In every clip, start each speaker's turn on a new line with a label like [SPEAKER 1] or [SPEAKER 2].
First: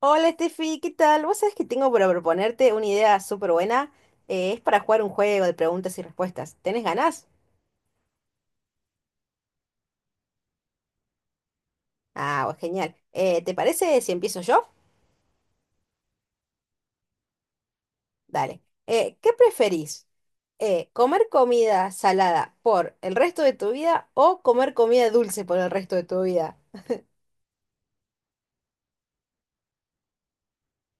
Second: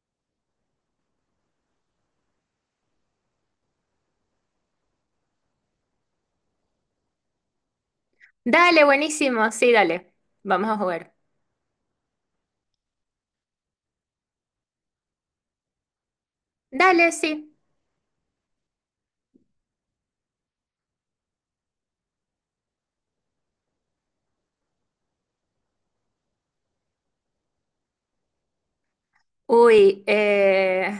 [SPEAKER 1] Hola Steffi, ¿qué tal? Vos sabés que tengo para proponerte una idea súper buena. Es para jugar un juego de preguntas y respuestas. ¿Tenés ganas?
[SPEAKER 2] Dale, buenísimo, sí, dale. Vamos a jugar.
[SPEAKER 1] Ah, bueno, genial. ¿Te parece si empiezo yo?
[SPEAKER 2] Dale, sí.
[SPEAKER 1] Dale. ¿Qué preferís? ¿Comer comida salada por el resto de tu vida o comer comida dulce por el resto de tu vida?
[SPEAKER 2] Uy,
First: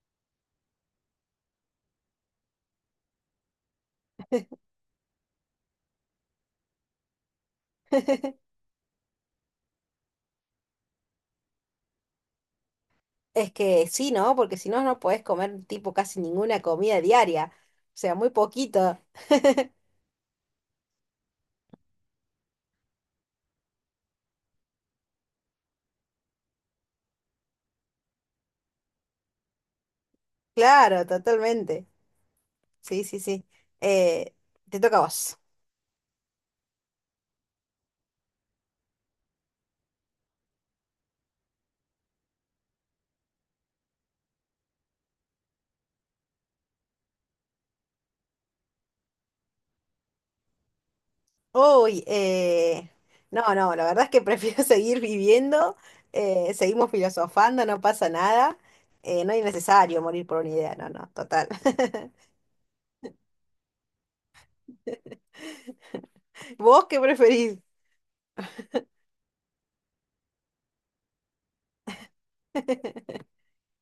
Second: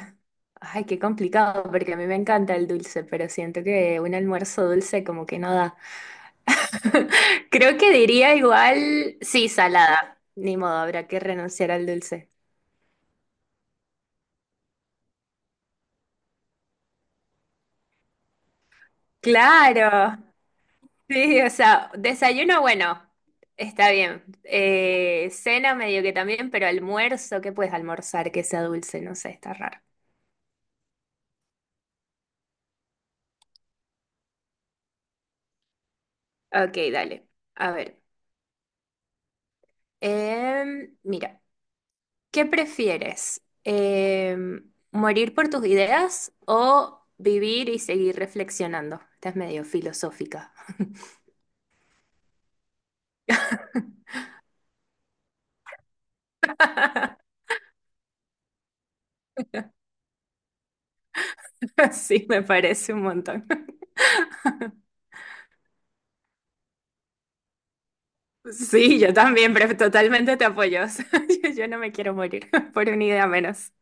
[SPEAKER 2] ay, qué complicado, porque a mí me encanta el dulce, pero siento que un almuerzo dulce como que no da. Creo que diría igual, sí, salada. Ni modo, habrá que renunciar al dulce.
[SPEAKER 1] Es que sí, ¿no? Porque si no, no podés comer tipo casi ninguna comida diaria. O sea, muy poquito.
[SPEAKER 2] Claro, sí, o sea, desayuno, bueno, está bien. Cena medio que también, pero almuerzo, ¿qué puedes almorzar que sea dulce? No sé, está raro.
[SPEAKER 1] Claro, totalmente. Sí, sí, sí. Eh, Te toca a vos.
[SPEAKER 2] Ok, dale. A ver. Mira, ¿qué prefieres? ¿Morir por tus ideas o vivir y seguir reflexionando? Estás medio filosófica.
[SPEAKER 1] Uy, no, no, la verdad es que prefiero seguir viviendo, seguimos filosofando, no pasa nada, no es necesario morir por una idea, no, no, total.
[SPEAKER 2] Sí, me parece un montón.
[SPEAKER 1] ¿Vos qué preferís?
[SPEAKER 2] Sí, yo también, pero totalmente te apoyo. Yo no me quiero morir por una idea menos.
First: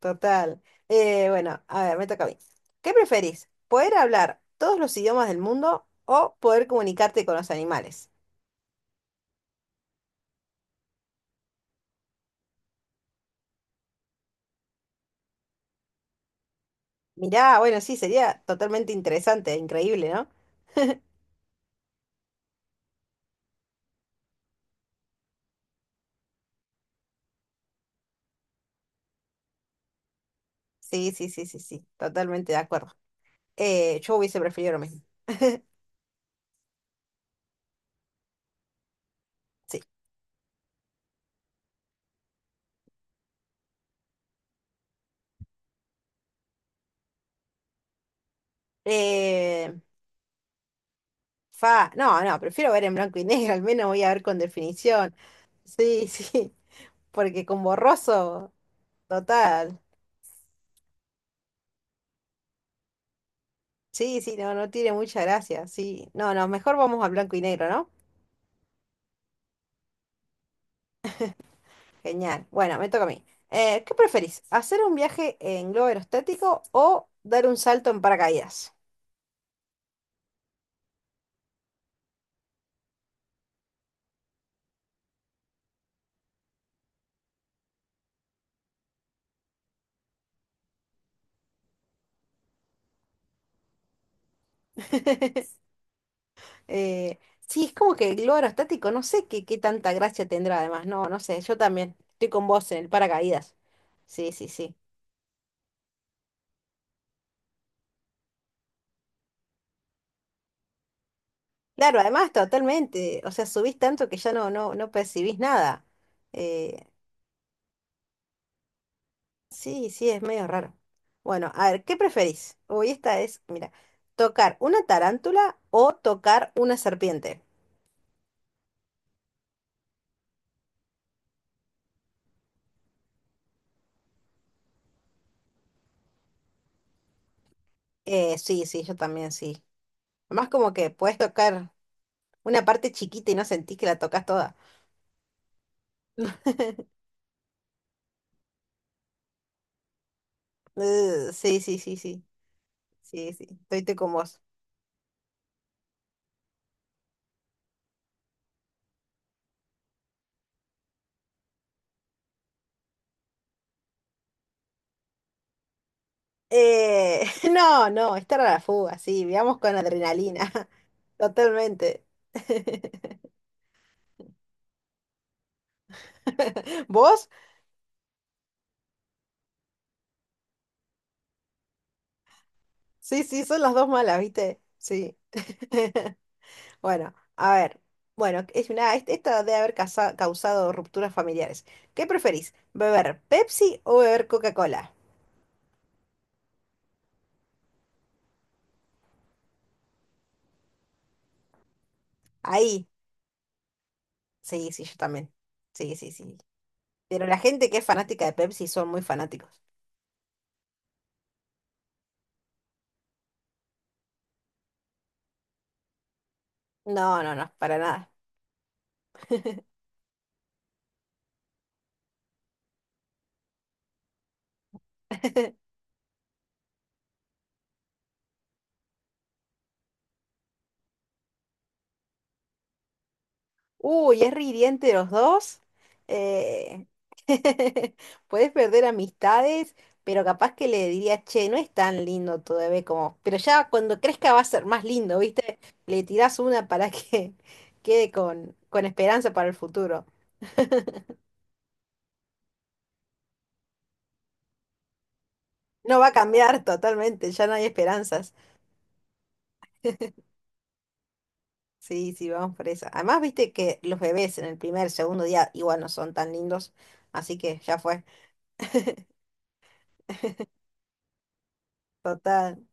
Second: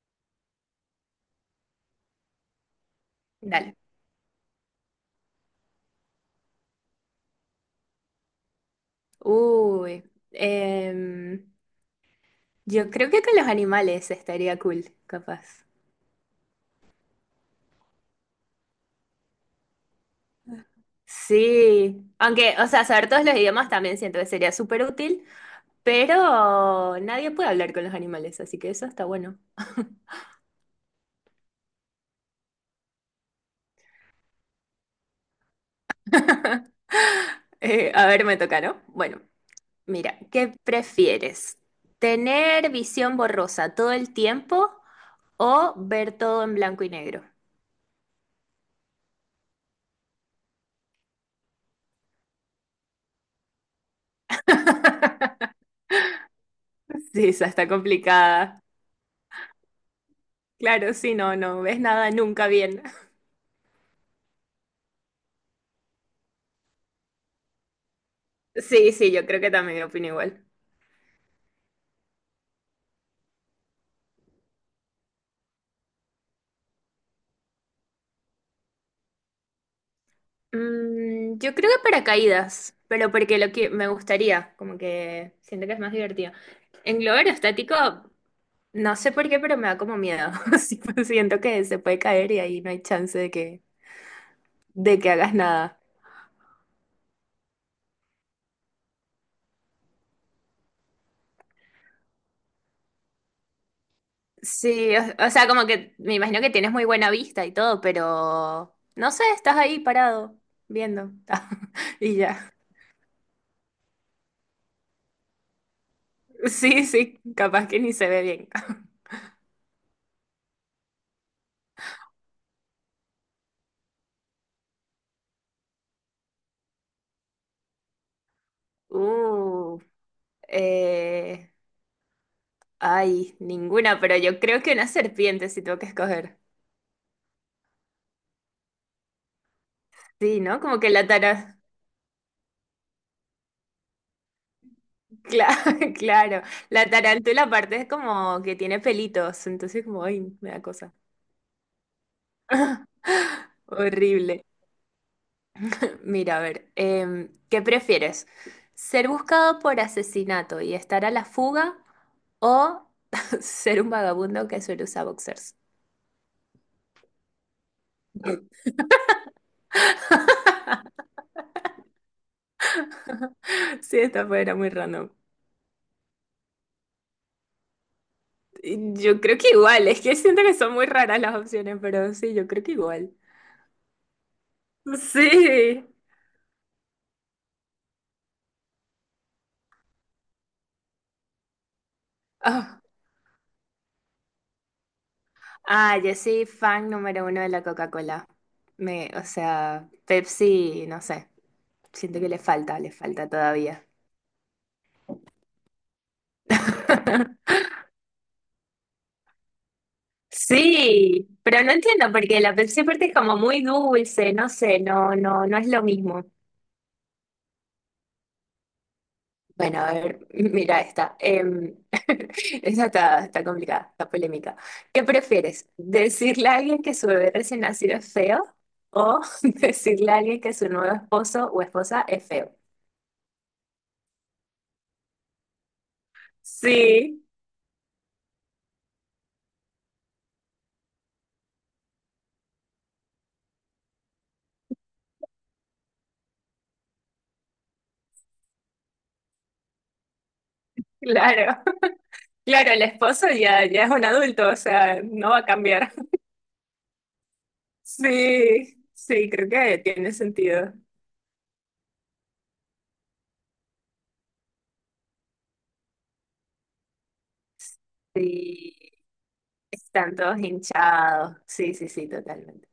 [SPEAKER 1] Total. Bueno, a ver, me toca a mí. ¿Qué preferís?
[SPEAKER 2] Dale.
[SPEAKER 1] ¿Poder hablar todos los idiomas del mundo o poder comunicarte con los animales?
[SPEAKER 2] Uy, em, yo creo que con los animales estaría cool, capaz.
[SPEAKER 1] Mirá, bueno, sí, sería totalmente interesante, e increíble, ¿no?
[SPEAKER 2] Sí, aunque, o sea, saber todos los idiomas también siento que sería súper útil, pero nadie puede hablar con los animales, así que eso está bueno.
[SPEAKER 1] Sí, sí, sí, sí, sí, totalmente de acuerdo. Yo hubiese preferido lo mismo.
[SPEAKER 2] A ver, me toca, ¿no? Bueno,
[SPEAKER 1] Sí.
[SPEAKER 2] mira, ¿qué prefieres? ¿Tener visión borrosa todo el tiempo o ver todo en blanco y negro?
[SPEAKER 1] Eh, no, no, prefiero ver en blanco y negro, al menos voy a ver con definición. Sí, sí,
[SPEAKER 2] Sí,
[SPEAKER 1] porque
[SPEAKER 2] esa
[SPEAKER 1] con
[SPEAKER 2] está
[SPEAKER 1] borroso,
[SPEAKER 2] complicada.
[SPEAKER 1] total.
[SPEAKER 2] Claro, sí, no, no ves nada nunca bien.
[SPEAKER 1] Sí, sí, no, no tiene mucha gracia, sí. No, no, mejor vamos a blanco y negro, ¿no?
[SPEAKER 2] Sí, sí, yo creo que también opino igual.
[SPEAKER 1] Genial. Bueno, me toca a mí. ¿Qué preferís? ¿Hacer un viaje en globo aerostático o dar un salto en paracaídas?
[SPEAKER 2] Yo creo que paracaídas, pero porque lo que me gustaría, como que siento que es más divertido. En globo aerostático. No sé por qué, pero me da como miedo. Sí, pues, siento que se puede caer y ahí no hay chance de que hagas nada.
[SPEAKER 1] Eh, sí, es como que el globo aerostático, no sé qué, qué tanta gracia tendrá además, no, no sé, yo también estoy con vos en el paracaídas. Sí, sí, sí.
[SPEAKER 2] Sí, o sea, como que me imagino que tienes muy buena vista y todo, pero no sé, estás ahí parado, viendo.
[SPEAKER 1] Claro,
[SPEAKER 2] Y
[SPEAKER 1] además
[SPEAKER 2] ya.
[SPEAKER 1] totalmente, o sea, subís tanto que ya no, no, no percibís nada. Eh,
[SPEAKER 2] Sí, sí, capaz que ni se ve bien.
[SPEAKER 1] sí, sí, es medio raro. Bueno, a ver, ¿qué preferís? Uy, esta es, mira, tocar una tarántula o tocar una serpiente.
[SPEAKER 2] Uh, eh, ay, ninguna, pero yo creo que una serpiente si tengo que escoger.
[SPEAKER 1] Sí, sí, yo también sí.
[SPEAKER 2] Sí,
[SPEAKER 1] Además
[SPEAKER 2] ¿no?
[SPEAKER 1] como
[SPEAKER 2] Como
[SPEAKER 1] que
[SPEAKER 2] que la
[SPEAKER 1] puedes
[SPEAKER 2] tara-
[SPEAKER 1] tocar una parte chiquita y no sentís que la tocas toda.
[SPEAKER 2] Claro, claro. La tarántula aparte es como que tiene pelitos, entonces como, ay, me da cosa.
[SPEAKER 1] Sí, sí, sí, sí, sí, sí, estoy con vos.
[SPEAKER 2] Horrible. Mira, a ver, ¿qué prefieres? ¿Ser buscado por asesinato y estar a la fuga o ser un vagabundo que suele usar boxers?
[SPEAKER 1] Eh, no, no, esta era la fuga, sí, veamos con adrenalina, totalmente.
[SPEAKER 2] Sí, esta fue, era muy random.
[SPEAKER 1] ¿Vos?
[SPEAKER 2] Yo creo que igual, es que siento que son muy raras las opciones, pero sí, yo creo que igual.
[SPEAKER 1] Sí, sí, son las dos malas, ¿viste? Sí.
[SPEAKER 2] Sí.
[SPEAKER 1] Bueno, a ver. Bueno, es una, esta debe haber causado rupturas familiares. ¿Qué preferís? ¿Beber Pepsi o beber Coca-Cola?
[SPEAKER 2] Ah, yo soy fan número uno de la Coca-Cola. O sea, Pepsi, no sé, siento que le falta,
[SPEAKER 1] Ahí.
[SPEAKER 2] le falta todavía.
[SPEAKER 1] Sí, sí, yo también. Sí, sí, sí. Pero la gente que es fanática de Pepsi son muy fanáticos.
[SPEAKER 2] Sí, pero no entiendo porque la Pepsi aparte es como muy dulce, no sé, no, no, no es lo mismo.
[SPEAKER 1] No, no, no, para nada.
[SPEAKER 2] Bueno, a ver, mira esta. Esta está complicada, está polémica. ¿Qué prefieres? ¿Decirle a alguien que su bebé recién nacido es feo o decirle a alguien que su nuevo esposo o esposa es feo?
[SPEAKER 1] Uy, es ridiente los dos. Eh,
[SPEAKER 2] Sí.
[SPEAKER 1] Puedes perder amistades, pero capaz que le diría, che, no es tan lindo tu bebé como. Pero ya cuando crezca va a ser más lindo, ¿viste? Le tirás una para que quede con esperanza para el futuro.
[SPEAKER 2] Claro, claro, el esposo ya es un adulto, o sea, no va a cambiar.
[SPEAKER 1] No va a cambiar totalmente, ya no hay esperanzas.
[SPEAKER 2] Sí, sí, creo que tiene sentido.
[SPEAKER 1] Sí, sí, vamos por esa. Además, viste que los bebés en el primer, segundo día igual no son tan lindos, así que ya fue.
[SPEAKER 2] Sí, están todos hinchados. Sí, sí, sí,
[SPEAKER 1] Total.
[SPEAKER 2] totalmente.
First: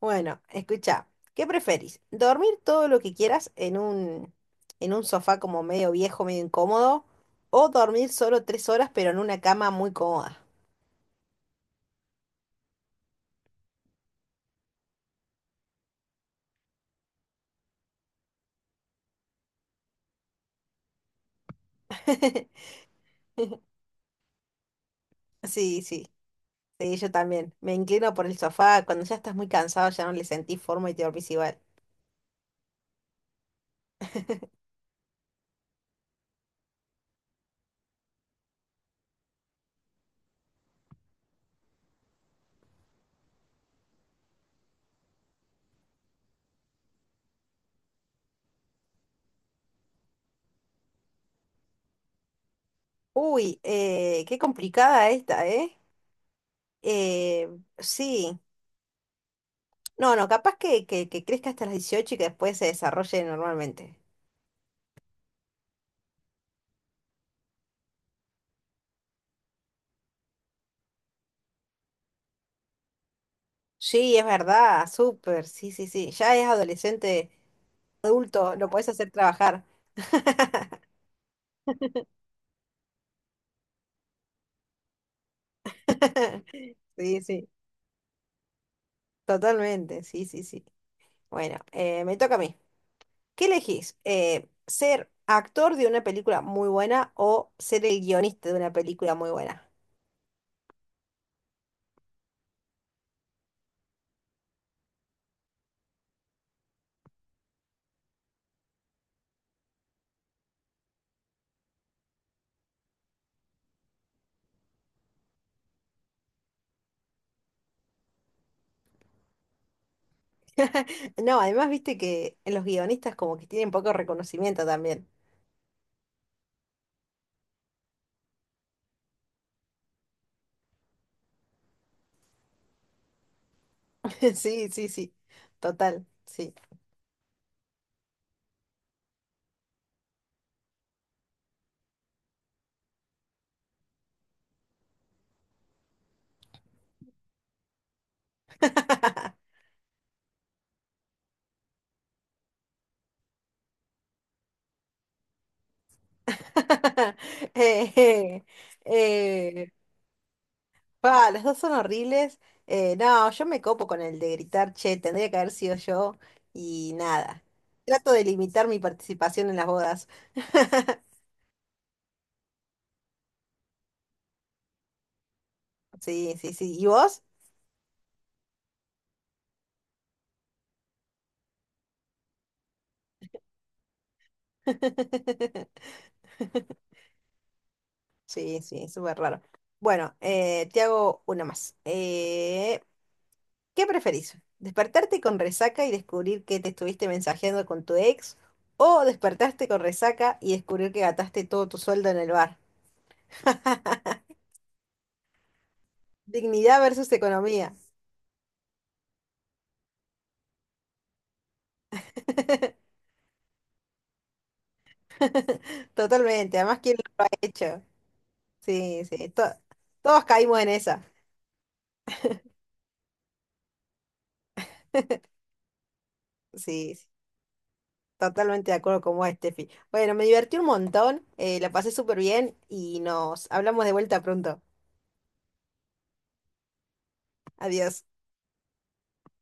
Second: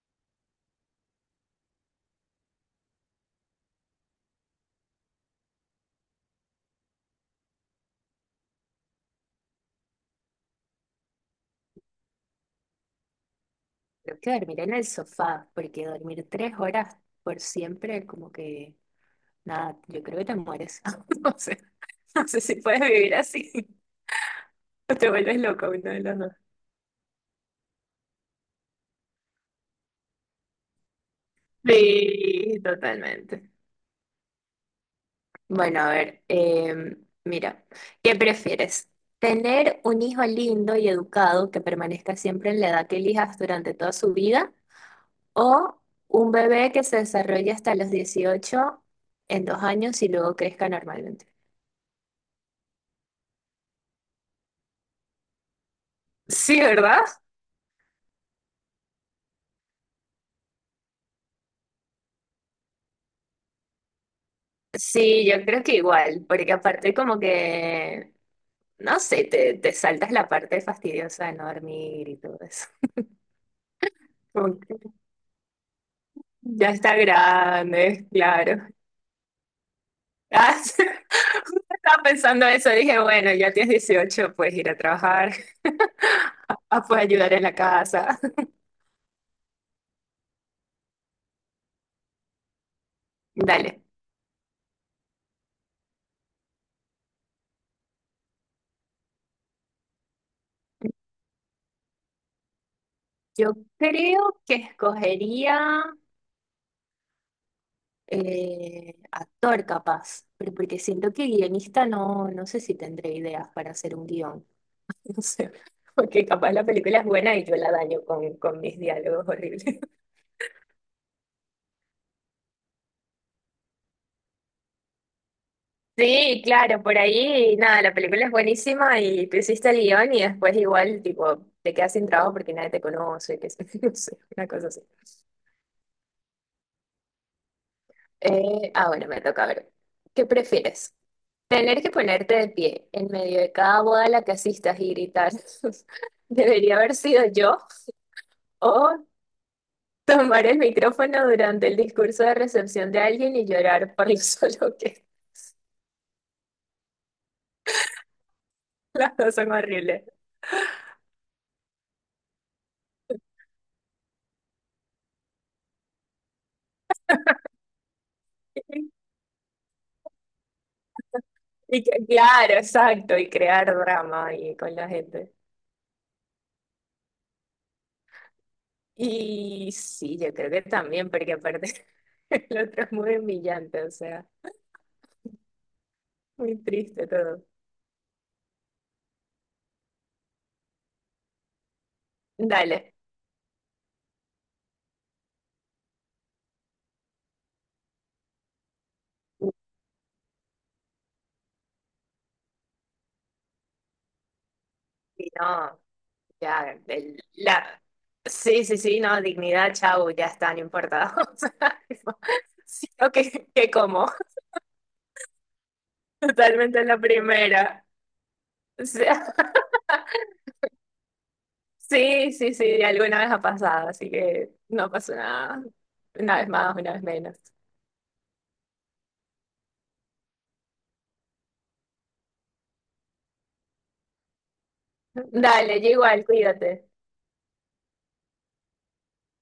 [SPEAKER 1] Bueno, escucha, ¿qué preferís? ¿Dormir todo lo que quieras en un sofá como medio viejo, medio incómodo? ¿O dormir solo tres horas pero en una cama muy cómoda?
[SPEAKER 2] Creo que dormir en el sofá, porque dormir 3 horas por siempre, como que, nada, yo creo que te mueres. No sé, no sé si puedes vivir así o te vuelves loco
[SPEAKER 1] Sí,
[SPEAKER 2] uno de
[SPEAKER 1] sí,
[SPEAKER 2] los dos.
[SPEAKER 1] sí, yo también. Me inclino por el sofá. Cuando ya estás muy cansado ya no le sentís forma y te dormís igual.
[SPEAKER 2] Sí, totalmente. Bueno, a ver, mira, ¿qué prefieres? ¿Tener un hijo lindo y educado que permanezca siempre en la edad que elijas durante toda su vida? ¿O un bebé que se desarrolle hasta los 18 en 2 años y luego crezca normalmente?
[SPEAKER 1] Uy, qué complicada esta, ¿eh?
[SPEAKER 2] Sí, ¿verdad?
[SPEAKER 1] Eh, sí. No, no, capaz que crezca hasta las 18 y que después se desarrolle normalmente.
[SPEAKER 2] Sí, yo creo que igual, porque aparte como que, no sé, te saltas la parte fastidiosa de no dormir y todo eso.
[SPEAKER 1] Sí, es
[SPEAKER 2] Como
[SPEAKER 1] verdad,
[SPEAKER 2] que
[SPEAKER 1] súper, sí, sí, sí. Ya es
[SPEAKER 2] ya está
[SPEAKER 1] adolescente,
[SPEAKER 2] grande,
[SPEAKER 1] adulto,
[SPEAKER 2] claro.
[SPEAKER 1] lo puedes hacer trabajar.
[SPEAKER 2] Ah, sí. Justo estaba pensando eso, dije, bueno, ya tienes 18, puedes ir a trabajar, ah, puedes
[SPEAKER 1] Sí,
[SPEAKER 2] ayudar en
[SPEAKER 1] sí,
[SPEAKER 2] la casa.
[SPEAKER 1] totalmente, sí, sí, sí. Bueno, me toca a mí. ¿Qué
[SPEAKER 2] Dale,
[SPEAKER 1] elegís? ¿Ser actor de una película muy buena o ser el guionista de una película muy buena?
[SPEAKER 2] yo creo que escogería actor capaz, pero porque siento que guionista no, no sé si tendré ideas para hacer un guión, no sé, porque capaz la película es buena y yo la daño con mis diálogos horribles.
[SPEAKER 1] No, además viste que los guionistas como que tienen poco reconocimiento también.
[SPEAKER 2] Sí, claro, por ahí, nada, la película es buenísima y tú hiciste el guión y después igual, tipo, te quedas sin trabajo porque nadie te conoce, que no sé, una
[SPEAKER 1] Sí,
[SPEAKER 2] cosa así.
[SPEAKER 1] sí, sí. Total, sí.
[SPEAKER 2] Ah, bueno, me toca ver. ¿Qué prefieres? Tener que ponerte de pie en medio de cada boda a la que asistas y gritar, debería haber sido yo, o tomar el micrófono durante el discurso de recepción de alguien y llorar por lo solo
[SPEAKER 1] Eh,
[SPEAKER 2] Las dos son
[SPEAKER 1] eh,
[SPEAKER 2] horribles.
[SPEAKER 1] pa, los dos son horribles. No, yo me copo con el de gritar, che, tendría que haber sido yo y nada. Trato de limitar mi participación en las bodas.
[SPEAKER 2] Y claro, exacto, y crear drama ahí con la gente.
[SPEAKER 1] Sí, sí, sí. ¿Y vos?
[SPEAKER 2] Y sí, yo creo que también, porque aparte el otro es muy humillante, o sea, muy triste todo.
[SPEAKER 1] Sí, sí, súper raro. Bueno, te hago una más.
[SPEAKER 2] Dale.
[SPEAKER 1] ¿Qué preferís? ¿Despertarte con resaca y descubrir que te estuviste mensajeando con tu ex? ¿O despertarte con resaca y descubrir que gastaste todo tu sueldo en el bar?
[SPEAKER 2] Y no, ya,
[SPEAKER 1] Dignidad versus economía.
[SPEAKER 2] Sí, sí, sí, no, dignidad, chau, ya está, no importa. O sea, tipo, sí, ok, ¿qué como?
[SPEAKER 1] Totalmente. Además,
[SPEAKER 2] Totalmente
[SPEAKER 1] ¿quién
[SPEAKER 2] la
[SPEAKER 1] lo ha hecho?
[SPEAKER 2] primera. O
[SPEAKER 1] Sí, sí.
[SPEAKER 2] sea,
[SPEAKER 1] Todos caímos en esa.
[SPEAKER 2] sí, sí, sí, alguna vez ha pasado, así que no pasó nada. Una vez más, una
[SPEAKER 1] Sí, sí.
[SPEAKER 2] vez menos.
[SPEAKER 1] Totalmente de acuerdo con vos, Steffi. Bueno, me divertí un montón, la pasé súper bien y nos hablamos de vuelta pronto.
[SPEAKER 2] Dale, yo igual, cuídate.
[SPEAKER 1] Adiós.